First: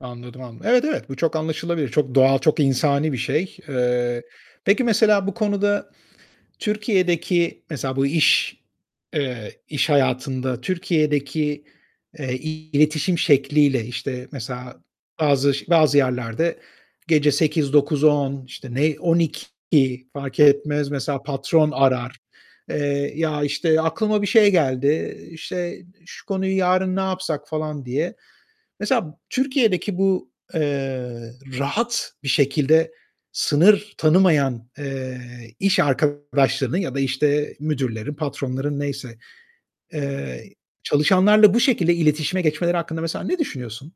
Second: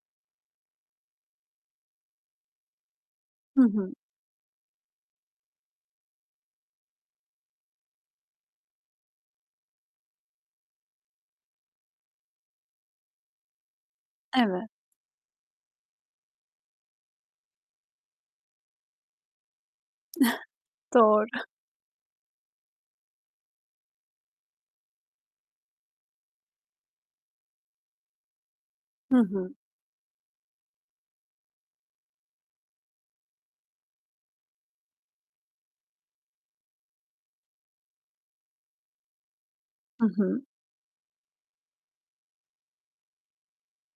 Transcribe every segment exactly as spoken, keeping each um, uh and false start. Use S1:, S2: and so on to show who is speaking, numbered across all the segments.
S1: Anladım, anladım. Evet, evet, bu çok anlaşılabilir. Çok doğal, çok insani bir şey.
S2: Hı hı.
S1: Eee, peki, mesela bu konuda Türkiye'deki mesela bu iş eee, iş hayatında Türkiye'deki, eee, iletişim şekliyle, işte,
S2: Evet.
S1: mesela bazı ş bazı yerlerde gece sekiz dokuz on, işte, ne on iki, fark etmez, mesela
S2: Doğru.
S1: patron arar. Eee, ya, işte, "Aklıma bir şey geldi, işte, şu konuyu yarın ne yapsak?" falan diye. Mesela
S2: Hı hı.
S1: Türkiye'deki bu, eee, rahat bir şekilde sınır tanımayan, eee, iş arkadaşlarını ya da, işte, müdürlerin, patronların neyse,
S2: Hı hı.
S1: eee, çalışanlarla bu şekilde iletişime geçmeleri hakkında mesela ne düşünüyorsun?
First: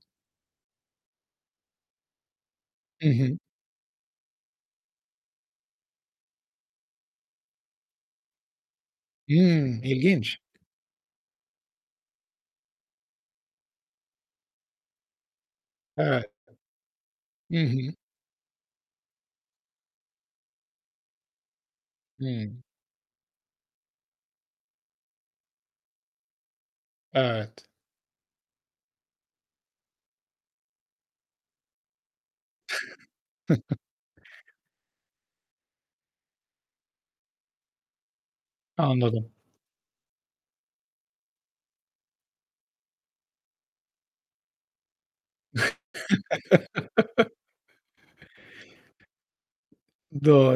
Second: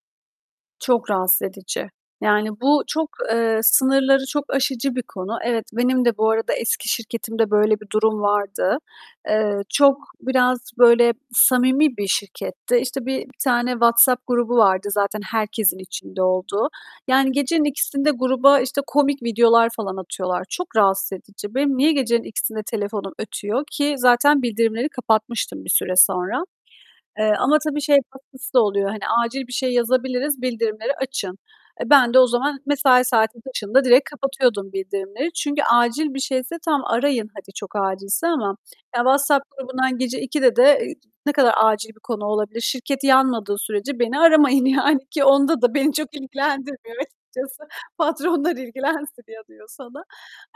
S2: Çok rahatsız edici. Yani bu
S1: Hı
S2: çok,
S1: hı.
S2: eee, sınırları çok aşıcı bir konu. Evet, benim de bu arada eski şirketimde böyle bir durum vardı. Eee,
S1: Hımm.
S2: çok
S1: İlginç.
S2: biraz böyle samimi bir şirketti. İşte, bi bir tane WhatsApp grubu vardı zaten herkesin içinde
S1: Evet.
S2: olduğu. Yani
S1: Hı
S2: gecenin
S1: hı.
S2: ikisinde gruba, işte, komik videolar falan atıyorlar. Çok rahatsız edici. Benim niye gecenin
S1: Hı.
S2: ikisinde telefonum ötüyor ki zaten bildirimleri kapatmıştım bir süre sonra, eee, ama
S1: Evet.
S2: tabii şey katkısı da oluyor, hani, acil bir şey yazabiliriz, bildirimleri açın. Eee, ben de o zaman mesai saatim dışında direkt kapatıyordum bildirimleri. Çünkü acil bir şeyse tamam, arayın, hadi çok acilse ama ya
S1: Anladım.
S2: WhatsApp grubundan gece ikide de, eee, ne kadar acil bir konu olabilir? Şirket yanmadığı sürece beni aramayın yani ki onda da beni çok ilgilendirmiyor açıkçası. Patronlar ilgilensin ya diyor sana.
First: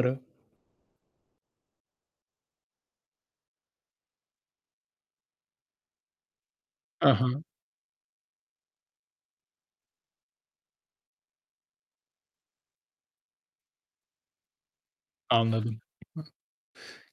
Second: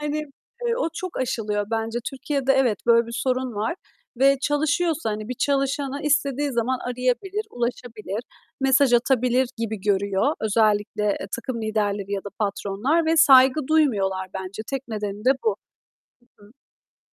S2: Hani, eee, o çok aşılıyor bence. Türkiye'de evet, böyle bir sorun var ve çalışıyorsa, hani, bir çalışanı istediği zaman
S1: I
S2: arayabilir,
S1: hı.
S2: ulaşabilir, mesaj atabilir gibi görüyor. Özellikle, eee, takım liderleri ya da patronlar ve saygı duymuyorlar bence. Tek nedeni de bu.
S1: Anladım.
S2: Hı hı.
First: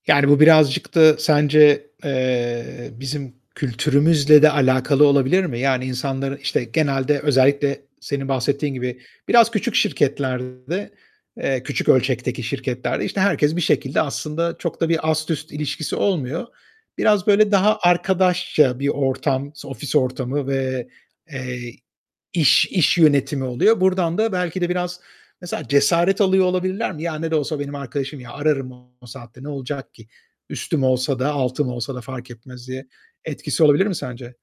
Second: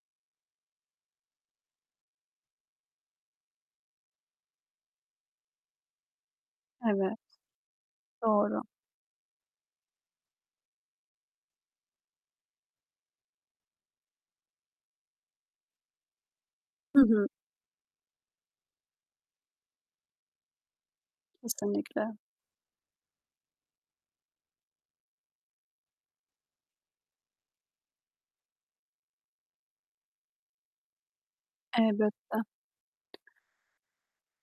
S1: Yani, bu birazcık da sence, eee, bizim kültürümüzle de alakalı olabilir mi? Yani insanların, işte,
S2: Evet.
S1: genelde özellikle senin
S2: Doğru.
S1: bahsettiğin gibi biraz küçük şirketlerde, eee, küçük ölçekteki şirketlerde, işte, herkes bir şekilde aslında çok da bir ast üst ilişkisi olmuyor.
S2: Hı hı.
S1: Biraz böyle daha arkadaşça bir ortam ofis ortamı ve, eee,
S2: Kesinlikle.
S1: iş iş yönetimi oluyor, buradan da belki de biraz mesela cesaret alıyor olabilirler mi? "Ya, ne de olsa benim arkadaşım ya, ararım o saatte ne olacak ki? Üstüm olsa da altım olsa da fark
S2: Elbette.
S1: etmez." diye etkisi olabilir mi sence?